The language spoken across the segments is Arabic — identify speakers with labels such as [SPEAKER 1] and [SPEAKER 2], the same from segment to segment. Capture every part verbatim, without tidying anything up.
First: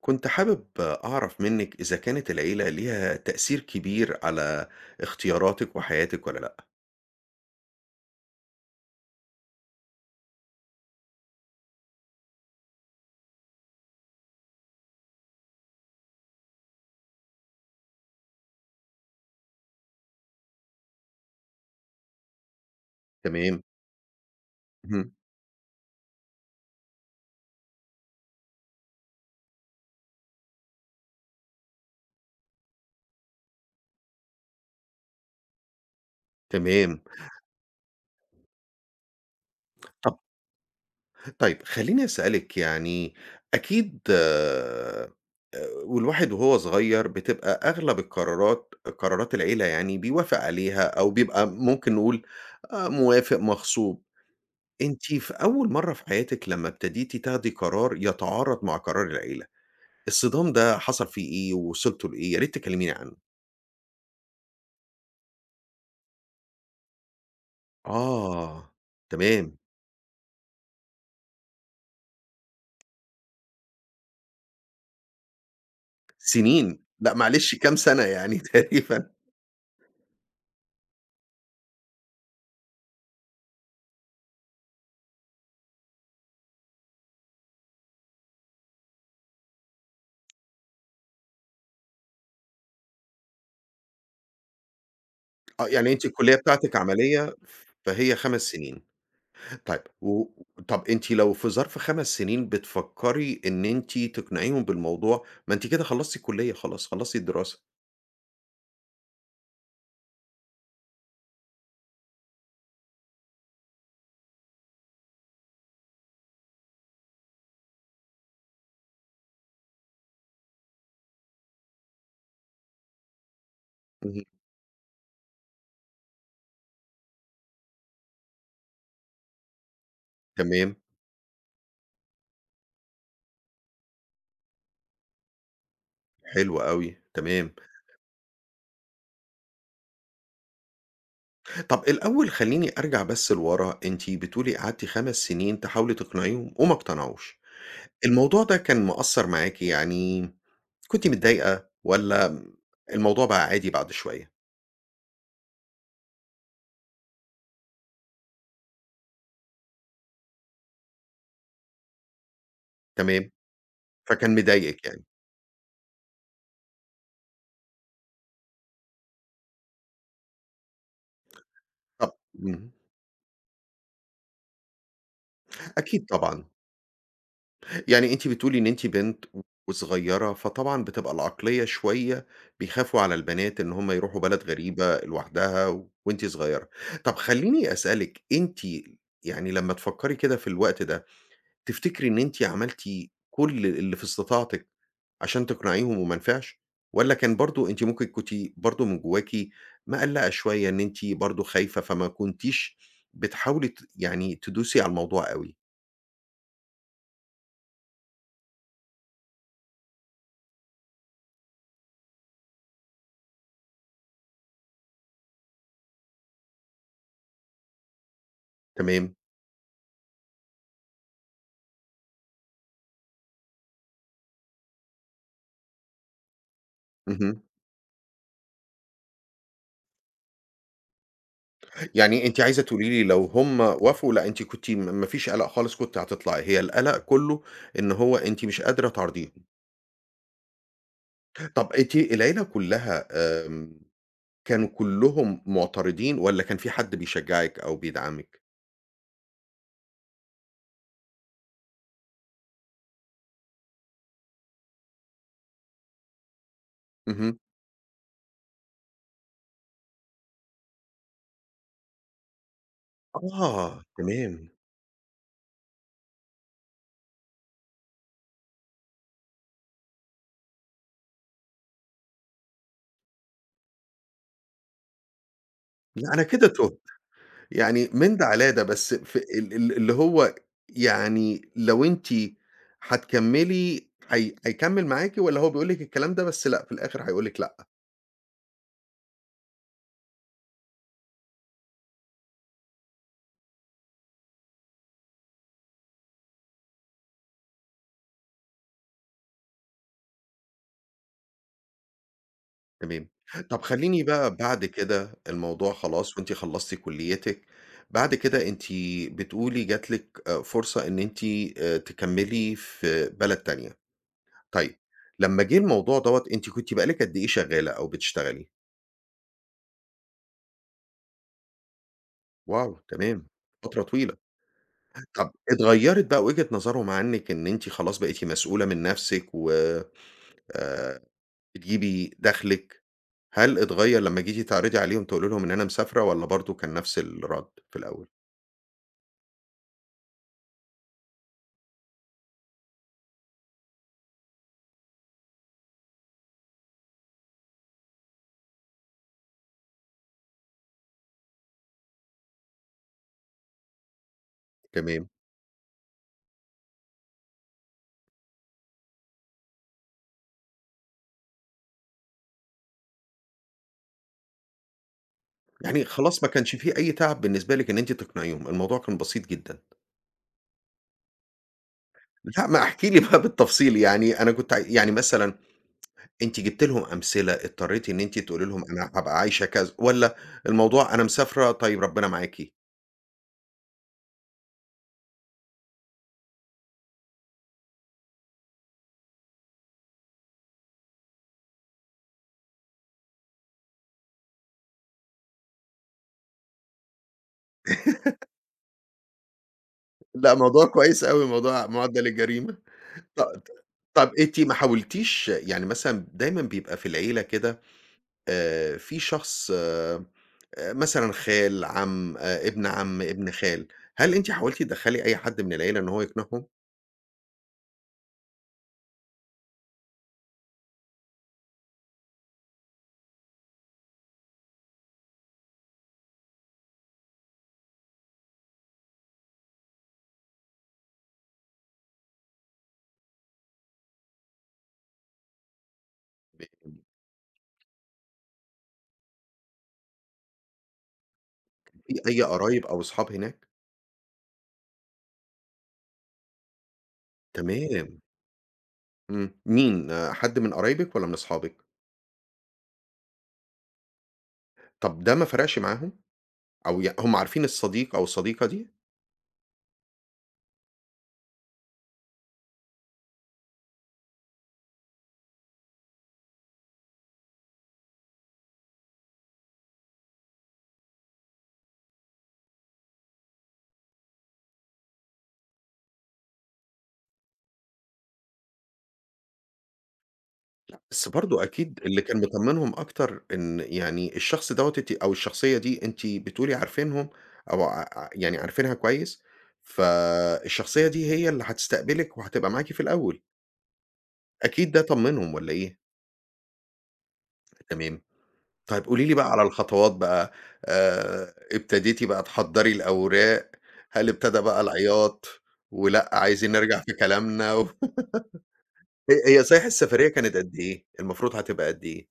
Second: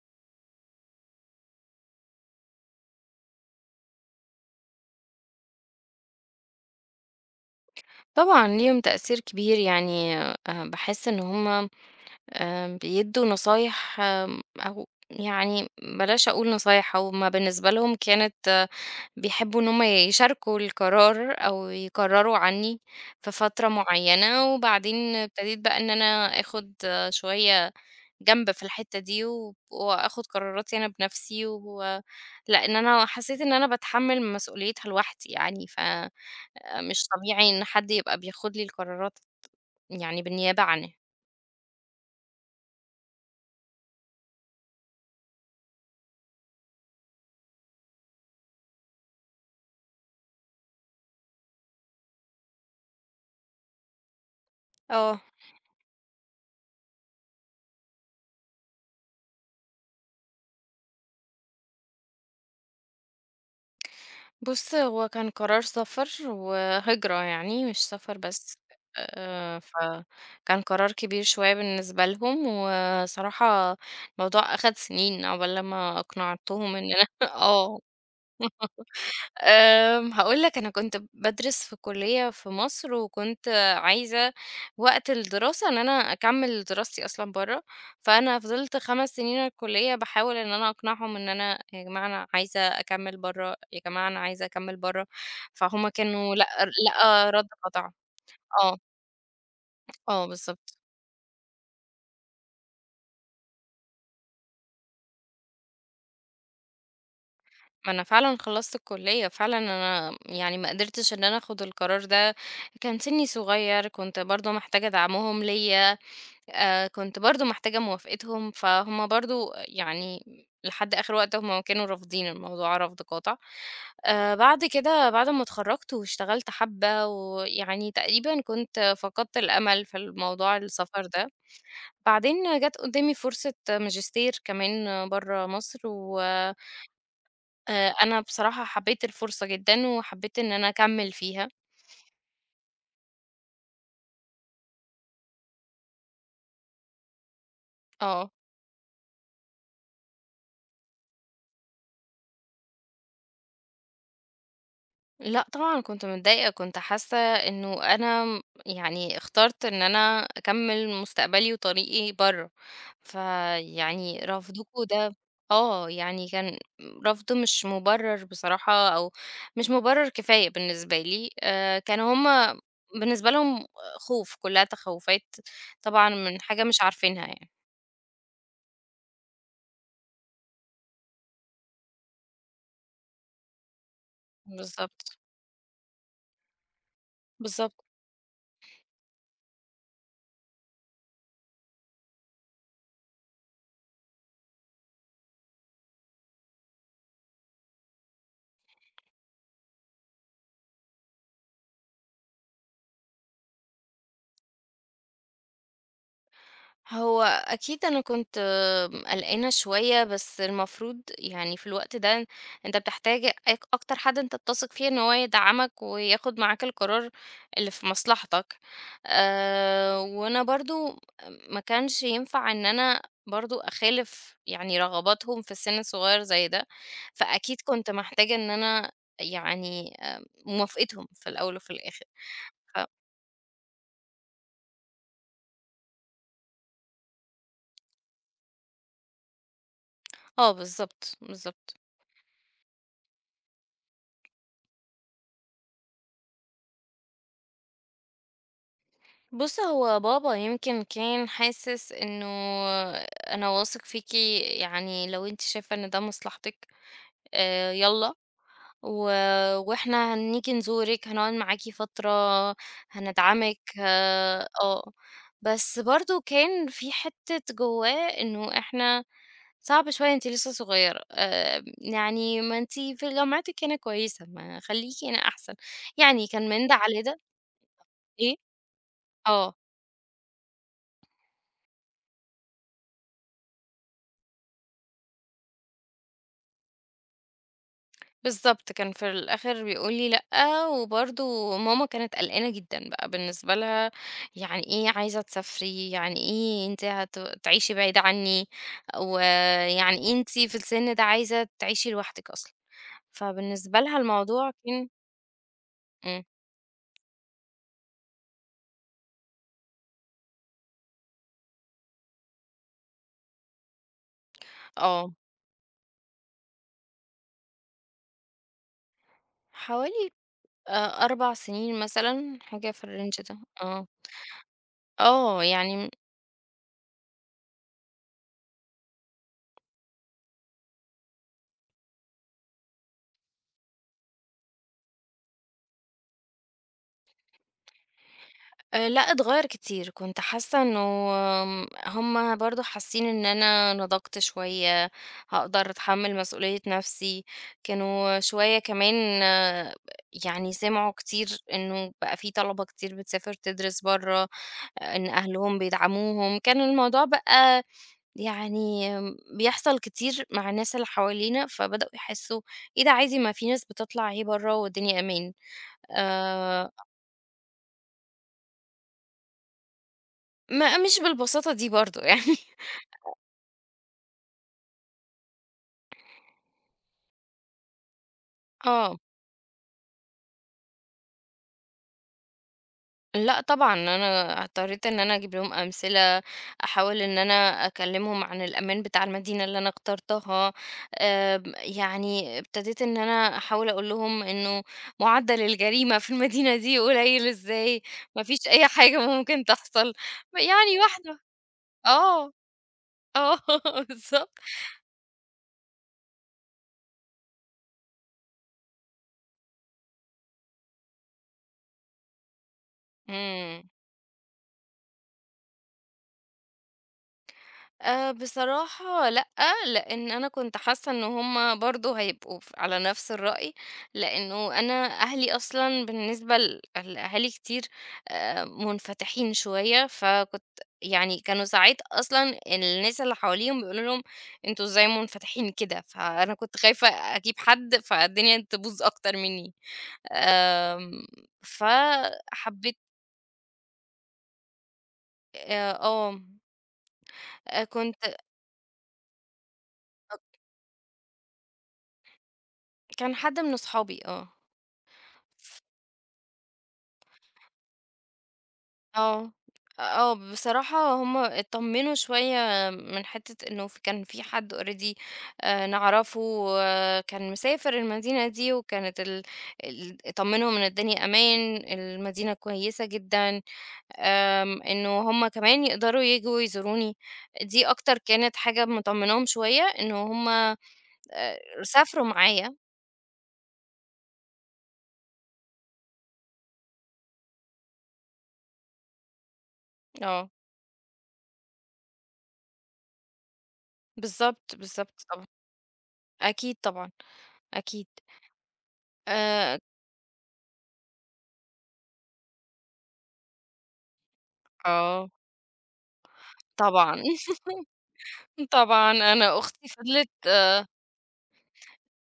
[SPEAKER 1] كنت حابب أعرف منِّك إذا كانت العيلة ليها تأثير كبير على اختياراتِك وحياتِك والّا لأ؟
[SPEAKER 2] طبعًا ليهم تأثير كبير، يعني آآ باحس إن هُم آآ بيدّوا نصايح آمم أو يعني بلاش أقول نصايح، هُم بالنسبة لهم كانت آه، بيحبّوا إن هُم يشاركوا القرار أو يقرّروا عنّي في
[SPEAKER 1] تمام،
[SPEAKER 2] فترة معيّنة،
[SPEAKER 1] اهم،
[SPEAKER 2] وبعدين ابتديت بقى إن أنا آخُد آه، شوية جنب في الحتّة دي، وب وآخُد قراراتي أنا بنَفْسي، و لإن أنا حسّيت إن أنا باتحمّل مسؤوليتها لوحدي يعني، ف آآ
[SPEAKER 1] تمام.
[SPEAKER 2] مش طبيعي إن حد يبقى بياخُد لي القرارات
[SPEAKER 1] طب
[SPEAKER 2] يعني بالنيابة عنّي.
[SPEAKER 1] طيب خلّيني أسألِك يعني أكيد آآ والواحد وهو صغير بتبقى أغلب القرارات قرارات العيلة يعني بيوافق عليها أو بيبقى ممكن نقول آآ موافق، مغصوب. أنتِ
[SPEAKER 2] آه.
[SPEAKER 1] في أول مرّة في حياتِك لمّا ابتديتِ تاخدي قرار يتعارض مع قرار العيلة، الصدام ده حصل فيه إيه ووصلتوا لإيه؟ يا ريت تكلميني عنه.
[SPEAKER 2] بُص، هو كان قرار سفر وهجرة يعني مش سفر بس،
[SPEAKER 1] آه، تمام،
[SPEAKER 2] آآ فكان قرار كبير شوية بالنسبة لهم، وصراحة الموضوع أخَد سِنين عقبال لمّا أقنعتهم
[SPEAKER 1] سنين،
[SPEAKER 2] إن أنا
[SPEAKER 1] لأ معلش كام
[SPEAKER 2] آه.
[SPEAKER 1] سنة يعني تقريبًا
[SPEAKER 2] آمم، هاقول لك أنا كنت بادرس في كلية في مصر، وكنت عايزة وقت الدراسة إن أنا أكمّل دراستي أصلًا برّه، فأنا فضلت 5 سنين الكلية باحاول إن أنا أقنعهم إن أنا يا جماعة أنا عايزة أكمّل برّه، يا جماعة أنا عايزة أكمّل برّه،
[SPEAKER 1] آه،
[SPEAKER 2] فهُم
[SPEAKER 1] يعني أنتِ الكلية
[SPEAKER 2] كانوا لأ،
[SPEAKER 1] بتاعتِك
[SPEAKER 2] لأ
[SPEAKER 1] عملية
[SPEAKER 2] رَدّ قاطع.
[SPEAKER 1] فهي خمس
[SPEAKER 2] آه،
[SPEAKER 1] سنين، طيب و
[SPEAKER 2] آه بالضبط.
[SPEAKER 1] طب أنتِ لو في ظرف خمس سنين بتفكّري إن أنتِ تقنعيهم بالموضوع، ما أنتِ كده خلّصتِ الكلية خلاص، خلّصتِ الدراسة،
[SPEAKER 2] ما أنا فعلًا خلّصت الكلية، فعلًا أنا يعني ما قدرتش إن أنا آخُد القرار ده، كان سِنّي صغير، كنت برضه محتاجة دعمهم ليّا. آآ كنت برضه محتاجة موافقتهم، فهُم برضه يعني لحد آخر وقت هُم كانوا رافضين الموضوع رفض قاطع.
[SPEAKER 1] اهم،
[SPEAKER 2] آآ بعد كده بعد ما اتخرّجت واشتغلت حبّة ويعني تقريبًا كنت فقدت الأمل في الموضوع
[SPEAKER 1] تمام،
[SPEAKER 2] السفر ده. بعدين جات قدّامي فرصة ماجستير كمان برّه مصر و
[SPEAKER 1] حلو أوي، تمام،
[SPEAKER 2] آآ أنا بصراحة حبّيت الفرصة جدًا وحبّيت إن أنا أكمّل فيها.
[SPEAKER 1] طب الأول خلّيني أرجع بس لورا، أنتِ بتقولي قعدتِ خمس سنين تحاولي تقنعيهم وما اقتنعوش.
[SPEAKER 2] آه.
[SPEAKER 1] الموضوع ده كان مأثّر معاكِ يعني كنتِ متضايقة والّا الموضوع بقى عادي بعد شوية،
[SPEAKER 2] لأ طبعًا كنت متضايقة، كنت حاسة إنه أنا م يعني اخترت إن أنا أكمّل مستقبلي وطريقي برّه،
[SPEAKER 1] تمام،
[SPEAKER 2] فيعني
[SPEAKER 1] فكان
[SPEAKER 2] رفضكم
[SPEAKER 1] مضايقِك يعني.
[SPEAKER 2] ده آه، يعني كان رفض مش مُبرر بصراحة أو مش مُبرر كفاية بالنسبة لي، آآ
[SPEAKER 1] طب
[SPEAKER 2] كانوا هُم
[SPEAKER 1] اهم،
[SPEAKER 2] بالنسبة لهم خوف، كلّها تخوّفات
[SPEAKER 1] أكيد
[SPEAKER 2] طبعًا من
[SPEAKER 1] طبعًا.
[SPEAKER 2] حاجة مش عارفينها يعني،
[SPEAKER 1] يعني أنتِ بتقولي إن أنتِ بنت وصغيّرة، فطبعًا بتبقى العقلية شوية بيخافوا على البنات إن هم يروحوا بلد غريبة
[SPEAKER 2] بالضبط،
[SPEAKER 1] لوحدها و- وأنتِ صغيّرة. طب خلّيني
[SPEAKER 2] بالضبط.
[SPEAKER 1] أسألِك، أنتِ يعني لمّا تفكّري كده في الوقت ده، تفتكري إن أنتِ عملتِ كل اللي في استطاعتِك عشان تقنعيهم وما نفعش، والّا كان برضه أنتِ ممكن كنتِ برضه من جواكِ مقلّقة شوية إن أنتِ برضه خايفة، فما كنتيش بتحاولي ت يعني تدوسي على الموضوع أوي؟
[SPEAKER 2] هو أكيد أنا كنت آم، قلقانة شوية بس المفروض يعني في الوقت ده أنت بتحتاج أك- أكتر حد أنت بتثق فيه إن هو يدعمك وياخد معاك القرار اللي في مصلحتك
[SPEAKER 1] تمام،
[SPEAKER 2] أه وأنا برضو ما كانش ينفع إن أنا برضو أخالف يعني رغباتهم في السن الصغير زي ده
[SPEAKER 1] اهم،
[SPEAKER 2] فأكيد كنت محتاجة إن أنا يعني آه، موافقتهم في الأول وفي الآخر
[SPEAKER 1] يعني أنتِ عايزة
[SPEAKER 2] ف-
[SPEAKER 1] تقولي لي لو هُم وافقوا لأ أنتِ كنتِ م ما فيش قلق خالص كنتِ هتطلعي، هي القلق كلّه إن هو أنتِ مش قادرة تراضيهم.
[SPEAKER 2] اه بالظبط
[SPEAKER 1] طَب
[SPEAKER 2] بالظبط.
[SPEAKER 1] أنتِ العيلة كلّها آمم، كانوا كلّهم معترضين والّا كان في حد بيشجعِك أو بيدعمِك؟
[SPEAKER 2] بُص، هو بابا يمكن كان حاسس إنه أنا واثق فيكِ يعني لو أنتِ شايفة إن ده مصلحتِك
[SPEAKER 1] اهم،
[SPEAKER 2] آآ يالّا، و وإحنا هنيجي نزورِك، هنقعد معاكِ فترة، هندعمِك
[SPEAKER 1] آه، تمام،
[SPEAKER 2] آآ آه. بس برضه كان في حتّة جوّاه إنه إحنا صعب شوية أنتِ لسه صغيرة، آآ يعني ما أنتِ في جامعتِك هنا كويسة، ما خلّيكِ هنا أحسن.
[SPEAKER 1] لأ أنا
[SPEAKER 2] يعني
[SPEAKER 1] كده
[SPEAKER 2] كان من ده
[SPEAKER 1] تُهت.
[SPEAKER 2] على ده.
[SPEAKER 1] يعني من ده
[SPEAKER 2] إيه؟
[SPEAKER 1] على ده، بس في ال
[SPEAKER 2] آه.
[SPEAKER 1] ال اللي هو يعني لو أنتِ هتكمّلي هي هيكمّل معاكِ والّا هو بيقول لِك الكلام ده بس لأ، في الآخر هيقول لِك لأ،
[SPEAKER 2] بالضبط، كان في الآخر بيقول لي لأ، وبرضه ماما كانت قلقانة جدًا بقى بالنسبة لها، يعني إيه عايزة تسافري، يعني إيه أنتِ هت تعيشي بعيدة عني، ويعني إيه أنتِ في السن ده عايزة تعيشي لوحدِك أصلًا،
[SPEAKER 1] تمام. طب
[SPEAKER 2] فبالنسبة لها
[SPEAKER 1] خلّيني بقى
[SPEAKER 2] الموضوع
[SPEAKER 1] بعد
[SPEAKER 2] كان
[SPEAKER 1] كده الموضوع خلاص
[SPEAKER 2] إمم،
[SPEAKER 1] وأنتِ خلّصتِ كُلّيتِك، بعد كده أنتِ بتقولي جات لِك آآ فرصة إن أنتِ آآ تكمّلي في بلد تانية، طيب
[SPEAKER 2] آه،
[SPEAKER 1] لمّا جه الموضوع دوّة أنتِ كنتِ بقى لِك قد إيه شغّالة أو بتشتغلي؟
[SPEAKER 2] حوالي آآ 4 سنين مثلًا، حاجة
[SPEAKER 1] واو!
[SPEAKER 2] في الrange
[SPEAKER 1] تمام،
[SPEAKER 2] ده،
[SPEAKER 1] فترة
[SPEAKER 2] آه،
[SPEAKER 1] طويلة. طب
[SPEAKER 2] آه يعني
[SPEAKER 1] اتغيّرت بقى وجهة نظرهم عنِّك إن أنتِ خلاص بقيتِ مسؤولة من نَفْسِك و آآ، بتجيبي دخلِك، هل اتغيّر لمّا جيتِ تعرضي عليهم تقولي لهم إن أنا مسافرة والّا برضه كان نَفْس الرَد في الأول؟
[SPEAKER 2] آآ لأ اتغيّر كتير، كنت حاسة إنه آمم هُم برضه حاسين إن أنا نضجت شوية، هاقدر أتحمّل مسؤولية نَفْسي، كانوا شوية كمان آه، يعني سمعوا كتير إنه بقى في طلبة كتير بتسافر تدرس برّه، إن
[SPEAKER 1] تمام،
[SPEAKER 2] أهلهم بيدعموهم، كان الموضوع بقى يعني بيحصل كتير مع الناس اللي حوالينا، فبدأوا يحسّوا إيه ده عادي ما في ناس بتطلع أهي برّه والدنيا أمان،
[SPEAKER 1] يعني خلاص ما كانش
[SPEAKER 2] آآ
[SPEAKER 1] في أي تعب بالنسبة لِك إن أنتِ تقنعيهم، الموضوع كان بسيط جدًا.
[SPEAKER 2] ما مش بالبساطة دي برضه يعني.
[SPEAKER 1] لأ، ما احكي لي بقى بالتفصيل يعني أنا كنت ع يعني مثلًا أنتِ جبتِ لهم أمثلة، اضطريتِ إن أنتِ تقولي لهم أنا
[SPEAKER 2] آه.
[SPEAKER 1] هابقى عايشة كذا والّا الموضوع أنا مسافرة طيب ربنا معاكِ؟
[SPEAKER 2] لأ طبعًا، أنا اضطريت إن أنا أجيب لهم أمثلة، أحاول إن أنا أكلّمهم عن الأمان بتاع المدينة اللي أنا اخترتها، آمم، يعني ابتديت إن أنا أحاول أقول لهم إنه معدّل الجريمة في المدينة دي قليل إزاي، ما فيش أي حاجة ممكن تحصل،
[SPEAKER 1] لأ، موضوع
[SPEAKER 2] يعني
[SPEAKER 1] كويس
[SPEAKER 2] واحدة
[SPEAKER 1] أوي موضوع معدّل
[SPEAKER 2] آه،
[SPEAKER 1] الجريمة. ط
[SPEAKER 2] آه
[SPEAKER 1] ط طب
[SPEAKER 2] بالضبط.
[SPEAKER 1] أنتِ ما حاولتيش يعني مثلًا دايمًا بيبقى في العيلة كده آآ، في شخص آآ، مثلًا خال، عم، آآ، ابن عم، ابن خال،
[SPEAKER 2] إمم.
[SPEAKER 1] هل أنتِ حاولتِ تدخّلي أي حد من العيلة إن هو يقنعهم؟
[SPEAKER 2] آآ بصراحة لأ، لإن أنا كنت حاسة إن هُم برضه هيبقوا ف على نفس الرأي، لإنه أنا أهلي أصلًا بالنسبة ل لأهالي كتير آآ منفتحين شوية، فكنت يعني كانوا ساعات أصلًا الناس اللي حواليهم بيقولوا لهم: "أنتم إزاي منفتحين كده؟" فأنا كنت خايفة أجيب حد فالدنيا تبوظ أكتر مني. آمم
[SPEAKER 1] في أي قرايب
[SPEAKER 2] فحبيت.
[SPEAKER 1] أو أصحاب هناك؟
[SPEAKER 2] آآ آه، آآ
[SPEAKER 1] تمام،
[SPEAKER 2] كنت
[SPEAKER 1] إمم، مين آه، حد من قرايبِك والّا من أصحابِك؟
[SPEAKER 2] كان حد من أصحابي آه.
[SPEAKER 1] طب ده ما فرقش معاهم؟ أو ي هم عارفين الصديق أو الصديقة دي؟
[SPEAKER 2] آه، آه، بصراحة هُم اتطمنوا شوية من حتة إنه ف كان في حد already آآ، نعرفه آه، كان مسافر المدينة دي، وكانت ال ال اتطمنهم إن الدنيا أمان، المدينة كويسة جدًا، آمم، إنه هُم كمان يقدروا ييجوا يزوروني، دي أكتر كانت حاجة مطمناهم شوية إنه هُم آآ،
[SPEAKER 1] بس برضه أكيد اللي
[SPEAKER 2] سافروا
[SPEAKER 1] كان
[SPEAKER 2] معايا،
[SPEAKER 1] مطمّنهم أكتر إن يعني الشخص دوّة أنتِ أو الشخصية دي أنتِ بتقولي عارفينهم أو ع يعني عارفينها كويس،
[SPEAKER 2] آه،
[SPEAKER 1] فالشخصية دي هي اللي هتستقبلِك وهتبقى معاكِ في الأول،
[SPEAKER 2] بالضبط،
[SPEAKER 1] أكيد ده
[SPEAKER 2] بالضبط طبعًا،
[SPEAKER 1] طمّنهم والّا إيه؟
[SPEAKER 2] أكيد طبعًا، أكيد،
[SPEAKER 1] تمام. طيب قولي لي بقى على
[SPEAKER 2] آآ،
[SPEAKER 1] الخطوات بقى، آآ ابتديتِ بقى تحضّري الأوراق، هل ابتدى بقى
[SPEAKER 2] آه،
[SPEAKER 1] العياط ولأ عايزين نرجع في
[SPEAKER 2] طبعًا.
[SPEAKER 1] كلامنا و
[SPEAKER 2] طبعًا
[SPEAKER 1] هي
[SPEAKER 2] أنا
[SPEAKER 1] هي صحيح
[SPEAKER 2] أختي
[SPEAKER 1] السفرية
[SPEAKER 2] فضلت
[SPEAKER 1] كانت قد إيه؟ المفروض هتبقى قد إيه؟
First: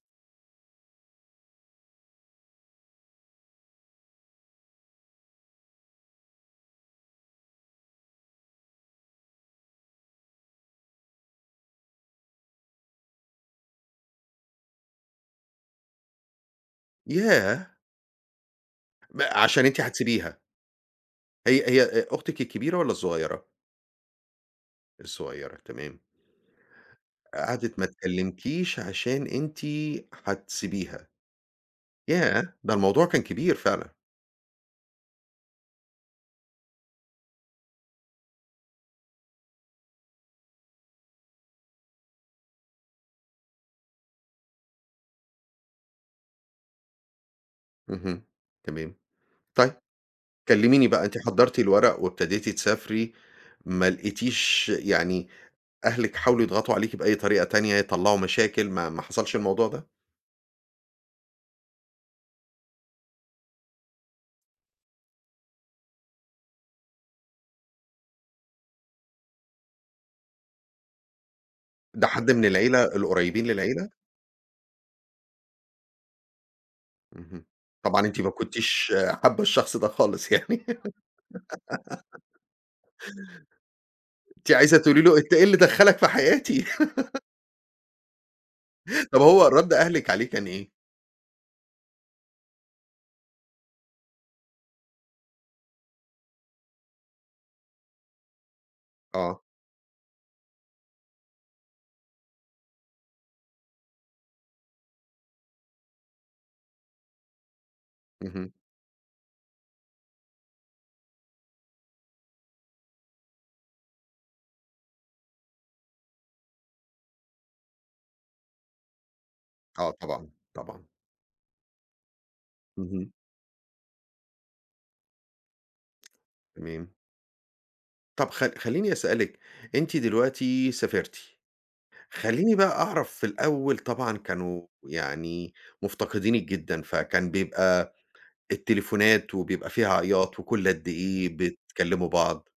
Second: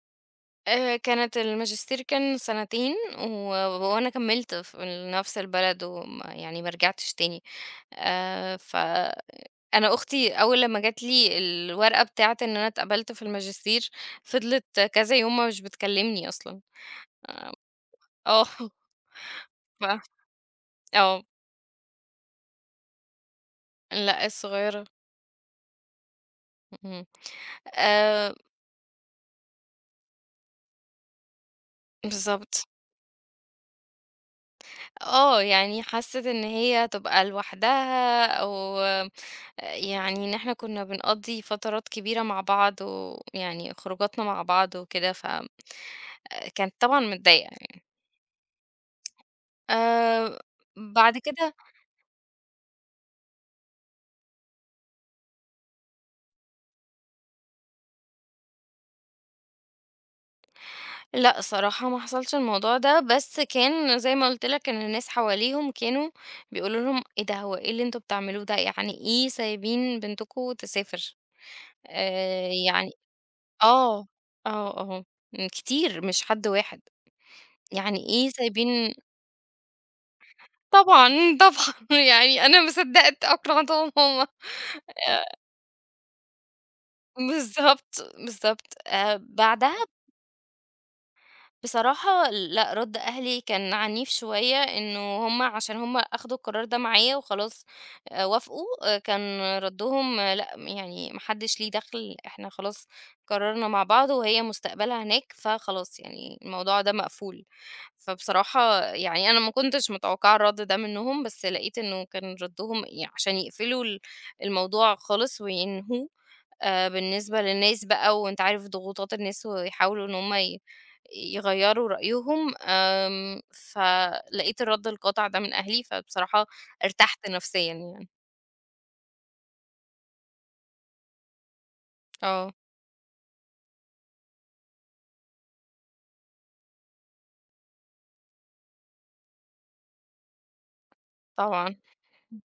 [SPEAKER 2] آآ كانت الماجستير كان سنتين و وأنا كمّلت في نفس البلد وما يعني ما رجعتش تاني، آآ ف أنا أختي أول لمّا جات لي الورقة بتاعة إن أنا اتقبلت في الماجستير، فضلت كذا يوم ما مش بتكلمني أصلًا، آآ
[SPEAKER 1] ياه!
[SPEAKER 2] آه
[SPEAKER 1] ب عشان أنتِ
[SPEAKER 2] ف
[SPEAKER 1] هتسيبيها.
[SPEAKER 2] آه،
[SPEAKER 1] هي هي آآ أختِك الكبيرة والّا الصغيرة؟
[SPEAKER 2] لأ الصغيرة،
[SPEAKER 1] الصغيرة تمام.
[SPEAKER 2] اهم،
[SPEAKER 1] قعدِت ما
[SPEAKER 2] آآ
[SPEAKER 1] تكلمكيش عشان أنتِ هتسيبيها. ياه!
[SPEAKER 2] بالضبط،
[SPEAKER 1] ده الموضوع كان كبير فعلًا.
[SPEAKER 2] آه يعني حَسِّت إن هي هتبقى لوحدها أو يعني إن إحنا كنا بنقضّي فترات كبيرة مع بعض، ويعني خروجاتنا مع بعض وكده، ف كانت طبعًا متضايقة يعني.
[SPEAKER 1] اهم، تمام. طيب
[SPEAKER 2] آآ،
[SPEAKER 1] كلميني بقى،
[SPEAKER 2] بعد
[SPEAKER 1] أنتِ
[SPEAKER 2] كده
[SPEAKER 1] حضّرتِ الورق وابتديتِ تسافري، ما لقيتيش يعني أهلِك حاولوا يضغطوا عليكِ بأي طريقة تانية، يطلّعوا مشاكل، ما ما حصلش الموضوع ده؟
[SPEAKER 2] لأ، صراحة ما حصلش الموضوع ده، بس كان زي ما قُلت لك إن الناس حواليهم كانوا بيقولوا لهم: "إيه ده، هو إيه اللي أنتم بتعملوه ده؟ يعني إيه سايبين بنتكم تسافر؟"
[SPEAKER 1] ده حد من
[SPEAKER 2] آآ،
[SPEAKER 1] العيلة
[SPEAKER 2] يعني
[SPEAKER 1] القريبين للعيلة؟
[SPEAKER 2] آه، آه، آه، كتير مش حد واحد.
[SPEAKER 1] اهم.
[SPEAKER 2] يعني
[SPEAKER 1] طبعًا أنتِ
[SPEAKER 2] إيه
[SPEAKER 1] ما كنتيش
[SPEAKER 2] سايبين
[SPEAKER 1] حابة الشخص ده خالص يعني.
[SPEAKER 2] طبعًا، طبعًا يعني أنا ما صدّقت أقنعتهم هُم.
[SPEAKER 1] أنتِ عايزة تقولي له أنت
[SPEAKER 2] آآ
[SPEAKER 1] إيه اللي دخّلك في حياتي؟
[SPEAKER 2] بالضبط، بالضبط. آآ
[SPEAKER 1] طب هو رد
[SPEAKER 2] بعدها
[SPEAKER 1] أهلِك عليه كان إيه؟
[SPEAKER 2] بصراحة لأ، رَد أهلي كان عنيف شوية، إنه هُم عشان هُم أخدوا القرار ده معايا وخلاص آآ وافقوا، آآ
[SPEAKER 1] آه،
[SPEAKER 2] كان ردّهم لأ، يعني ما حدّش ليه دخل، إحنا خلاص قررنا مع بعض وهي مستقبلها هناك، فخلاص يعني الموضوع ده مقفول.
[SPEAKER 1] اهم،
[SPEAKER 2] فبصراحة يعني أنا ما كنتش متوقعة الرد ده منهم، بس لقيت إنه كان ردّهم ي عشان يقفلوا ال الموضوع خالص وينهوه آآ بالنسبة للناس بقى وأنت عارف ضغوطات الناس
[SPEAKER 1] آه
[SPEAKER 2] ويحاولوا إن
[SPEAKER 1] طبعًا،
[SPEAKER 2] هم ي
[SPEAKER 1] طبعًا،
[SPEAKER 2] يغيّروا رأيهم،
[SPEAKER 1] اهم.
[SPEAKER 2] آمم فلقيت الرد القاطع ده من أهلي، فبصراحة
[SPEAKER 1] تمام.
[SPEAKER 2] ارتحت نفسيًا يعني.
[SPEAKER 1] طب خ خلّيني أسألِك، أنتِ دلوقتي سافرتِ،
[SPEAKER 2] آه،
[SPEAKER 1] خلّيني بقى أعرف في الأول طبعًا كانوا يعني مفتقدينِك جدًا، فكان بيبقى التليفونات وبيبقى فيها عياط وكل قد إيه
[SPEAKER 2] طبعًا.
[SPEAKER 1] بتكلموا بعض؟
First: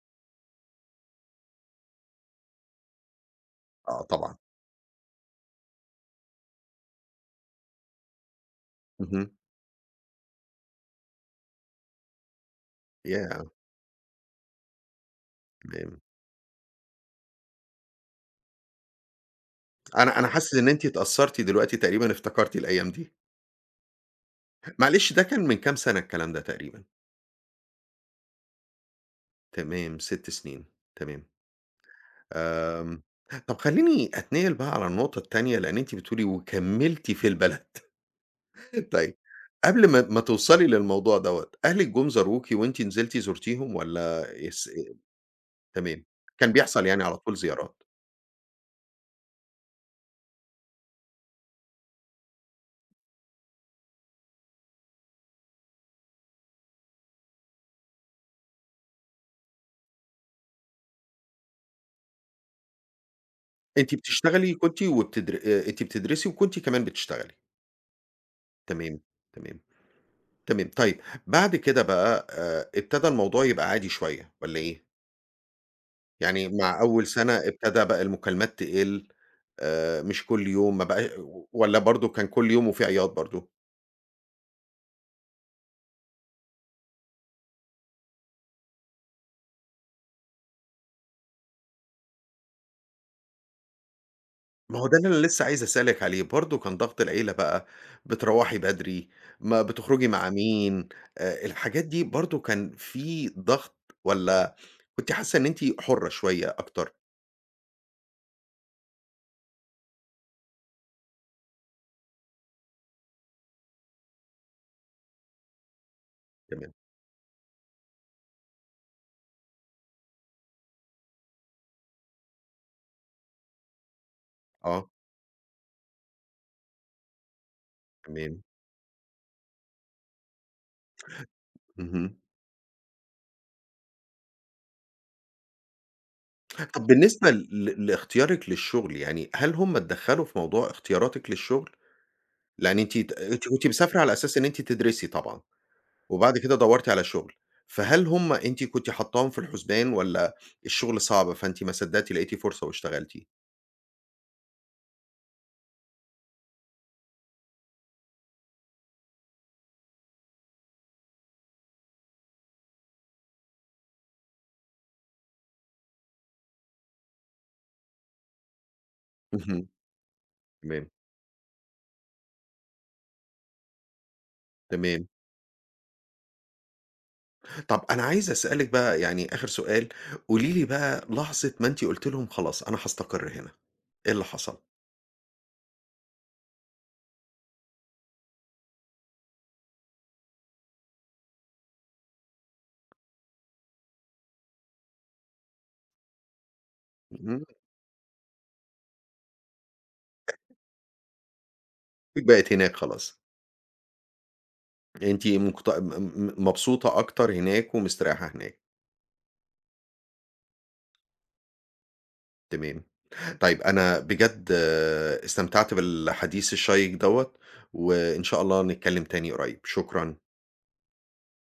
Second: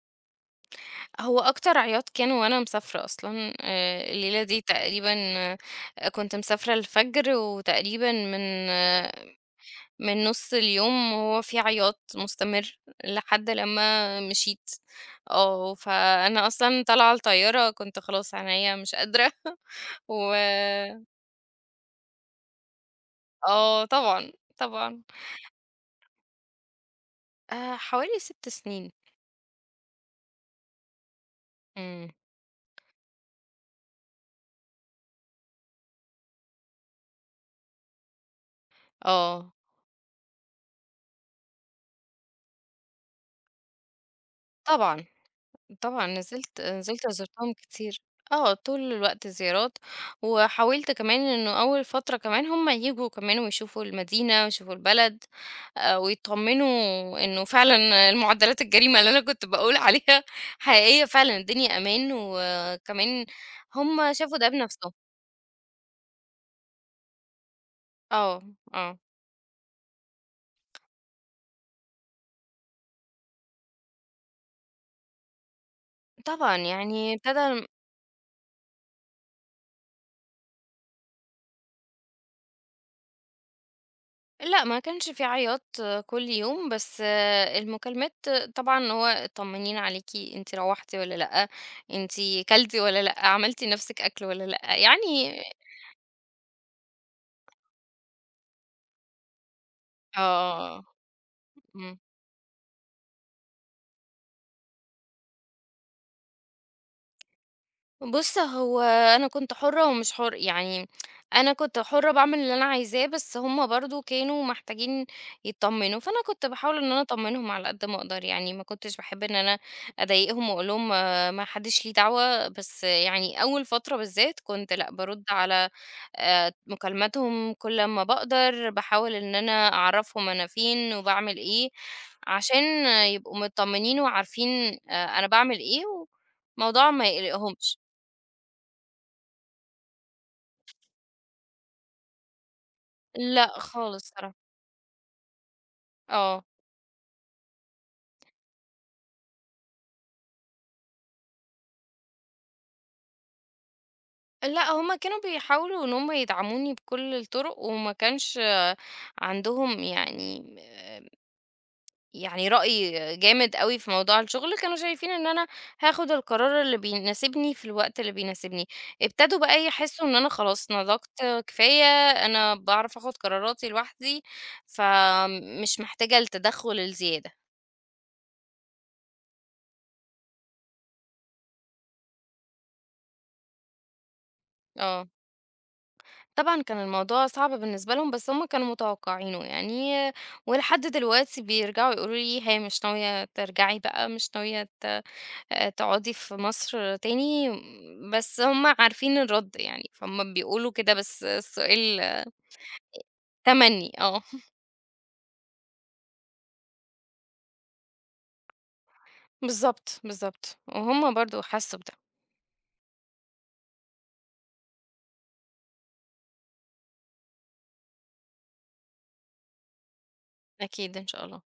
[SPEAKER 2] هو أكتر عياط كان وأنا مسافرة أصلًا،
[SPEAKER 1] آه
[SPEAKER 2] آآ
[SPEAKER 1] طبعًا،
[SPEAKER 2] الليلة دي تقريبًا آه، كنت مسافرة الفجر وتقريبًا من آه،
[SPEAKER 1] اهم.
[SPEAKER 2] من نُص اليوم وهو في عياط مستمر
[SPEAKER 1] ياه!
[SPEAKER 2] لحد لمّا مشيت. آه،
[SPEAKER 1] تمام.
[SPEAKER 2] فأنا أصلًا طالعة الطيارة كنت خلاص عينيّا مش قادرة
[SPEAKER 1] أنا أنا
[SPEAKER 2] و
[SPEAKER 1] حاسس إن أنتِ اتأثرتِ دلوقتي تقريبًا افتكرتِ الأيام دي.
[SPEAKER 2] آه طبعًا، طبعًا.
[SPEAKER 1] معلش ده كان من كام سنة الكلام ده تقريبًا؟
[SPEAKER 2] آآ حوالي 6 سنين.
[SPEAKER 1] تمام، ست سنين، تمام.
[SPEAKER 2] إمم،
[SPEAKER 1] آمم، طب خلّيني أتنقل بقى على النقطة التانية، لإن أنتِ بتقولي وكمّلتِ في البلد طيب
[SPEAKER 2] آه،
[SPEAKER 1] قبل ما ما توصلي للموضوع دوّة، أهلِك جُم زاروكِ وأنتِ نزلتِ زُرتيهم والّا اس
[SPEAKER 2] طبعًا.
[SPEAKER 1] تمام،
[SPEAKER 2] طبعًا
[SPEAKER 1] كان
[SPEAKER 2] نزلت
[SPEAKER 1] بيحصل يعني
[SPEAKER 2] نزلت
[SPEAKER 1] على طول
[SPEAKER 2] زُرتهم
[SPEAKER 1] زيارات،
[SPEAKER 2] كتير، آه، طول الوقت زيارات، وحاولت كمان إنه أول فترة كمان هُم ييجوا كمان ويشوفوا المدينة ويشوفوا البلد، آآ، ويتطمنوا إنه فعلًا المعدلات الجريمة اللي أنا كنت باقول عليها حقيقية فعلًا، الدنيا أمان وكمان
[SPEAKER 1] أنتِ
[SPEAKER 2] هُم شافوا ده
[SPEAKER 1] بتشتغلي كنتِ
[SPEAKER 2] بنفسهم.
[SPEAKER 1] وبتدر آآ، أنتِ بتدرسي وكنتِ كمان بتشتغلي،
[SPEAKER 2] آه، آه،
[SPEAKER 1] تمام، تمام، تمام، طيب بعد كده بقى آآ، ابتدى الموضوع يبقى عادي شوية والّا إيه؟ يعني
[SPEAKER 2] طبعًا
[SPEAKER 1] مع أول
[SPEAKER 2] يعني
[SPEAKER 1] سنة
[SPEAKER 2] ابتدى
[SPEAKER 1] ابتدى بقى المكالمات تقِل، آآ مش كل يوم ما بقى والّا برضه كان كل يوم وفي عياط برضه؟
[SPEAKER 2] لأ، ما كانش في عياط كل يوم، بس المكالمات طبعًا هو طمنيني عليكِ، أنتِ روّحتِ والّا لأ، أنتِ كلتِ والّا لأ، عملتِ لنفسِك أكل والّا لأ،
[SPEAKER 1] ما هو ده اللي أنا
[SPEAKER 2] يعني
[SPEAKER 1] لسه عايز أسألِك عليه، برضه كان ضغط العيلة بقى، بتروّحي بدري، ما بتخرجي مع
[SPEAKER 2] آه،
[SPEAKER 1] مين، آآ الحاجات
[SPEAKER 2] إمم.
[SPEAKER 1] دي برضه كان في ضغط والّا كنتِ حاسة إن أنتِ حُرة شوية أكتر؟
[SPEAKER 2] بُص، هو أنا كنت حُرّة ومش حُر يعني أنا كنت حُرّة باعمل اللي أنا عايزاه، بس هُم برضه كانوا محتاجين يتطمّنوا، فأنا كنت
[SPEAKER 1] تمام،
[SPEAKER 2] باحاول إن أنا أطمّنهم على قد ما أقدر، يعني ما كنتش باحب إن أنا أضايقهم وأقول لهم آه، ما حدّش ليه دعوة، بس يعني أول فترة بالذات كنت
[SPEAKER 1] آه،
[SPEAKER 2] لأ، بارُد على آآ مكالماتهم كل أمّا
[SPEAKER 1] تمام،
[SPEAKER 2] باقدر، باحاول إن أنا أعرّفهم أنا فين وباعمل إيه،
[SPEAKER 1] اهم.
[SPEAKER 2] عشان آه، يبقوا متطمّنين وعارفين آآ أنا باعمل إيه
[SPEAKER 1] طَب
[SPEAKER 2] والموضوع ما
[SPEAKER 1] بالنسبة
[SPEAKER 2] يقلقهمش.
[SPEAKER 1] ل لاختيارِك للشغل يعني، هل هم اتدخّلوا في موضوع اختياراتِك للشغل؟ لأن أنتِ ت
[SPEAKER 2] لأ
[SPEAKER 1] أنتِ كنتِ مسافرة
[SPEAKER 2] خالص
[SPEAKER 1] على
[SPEAKER 2] صراحة،
[SPEAKER 1] أساس إن أنتِ تدرسي طبعًا، وبعد
[SPEAKER 2] آه.
[SPEAKER 1] كده دَوّرتِ على شغل، فهل هُم أنتِ كنتِ حاطاهم في الحسبان والّا الشغل صعب فأنتِ ما صدّقتِ لقيتِ فرصة واشتغلتِ؟
[SPEAKER 2] لأ هُم كانوا بيحاولوا إن هُم يدعموني بكل الطرق، وما كانش آه، عندهم يعني يعني رأي جامد أوي في موضوع الشغل، كانوا شايفين إن أنا هاخد القرار اللي بيناسبني في الوقت اللي بيناسبني. ابتدوا بقى
[SPEAKER 1] اهم،
[SPEAKER 2] يحسوا إن أنا خلاص
[SPEAKER 1] تمام،
[SPEAKER 2] نضجت كفاية، أنا باعرف آخد قراراتي لوحدي،
[SPEAKER 1] تمام.
[SPEAKER 2] فمش محتاجة التدخُّل الزيادة.
[SPEAKER 1] طَب أنا عايز أسألِك بقى يعني آخر سؤال، قولي لي بقى لحظة ما أنتِ قُلتِ لهم خلاص أنا هاستقر هنا، إيه اللي حصل؟
[SPEAKER 2] آه. طبعًا كان الموضوع صعب بالنسبة لهم، بس هُم كانوا متوقعينه يعني، ولحد دلوقتي بيرجعوا يقولوا لي: "هي مش ناوية ترجعي بقى، مش ناوية ت آآ تقعدي في مصر
[SPEAKER 1] إمم،
[SPEAKER 2] تاني." بس هُم عارفين الرد يعني، فهُم بيقولوا كده بس السؤال
[SPEAKER 1] بقيت هناك خلاص،
[SPEAKER 2] تمني، آه،
[SPEAKER 1] أنتِ مقت م م مبسوطة أكتر هناك ومستريحة هناك،
[SPEAKER 2] بالضبط، بالضبط، وهُم برضه حسوا بده،
[SPEAKER 1] تمام. طيب أنا بجد آه، استمتعت بالحديث الشيق دوّة، وإن شاء الله نتكلم تاني قريب، شكرًا.
[SPEAKER 2] أكيد إن شاء الله.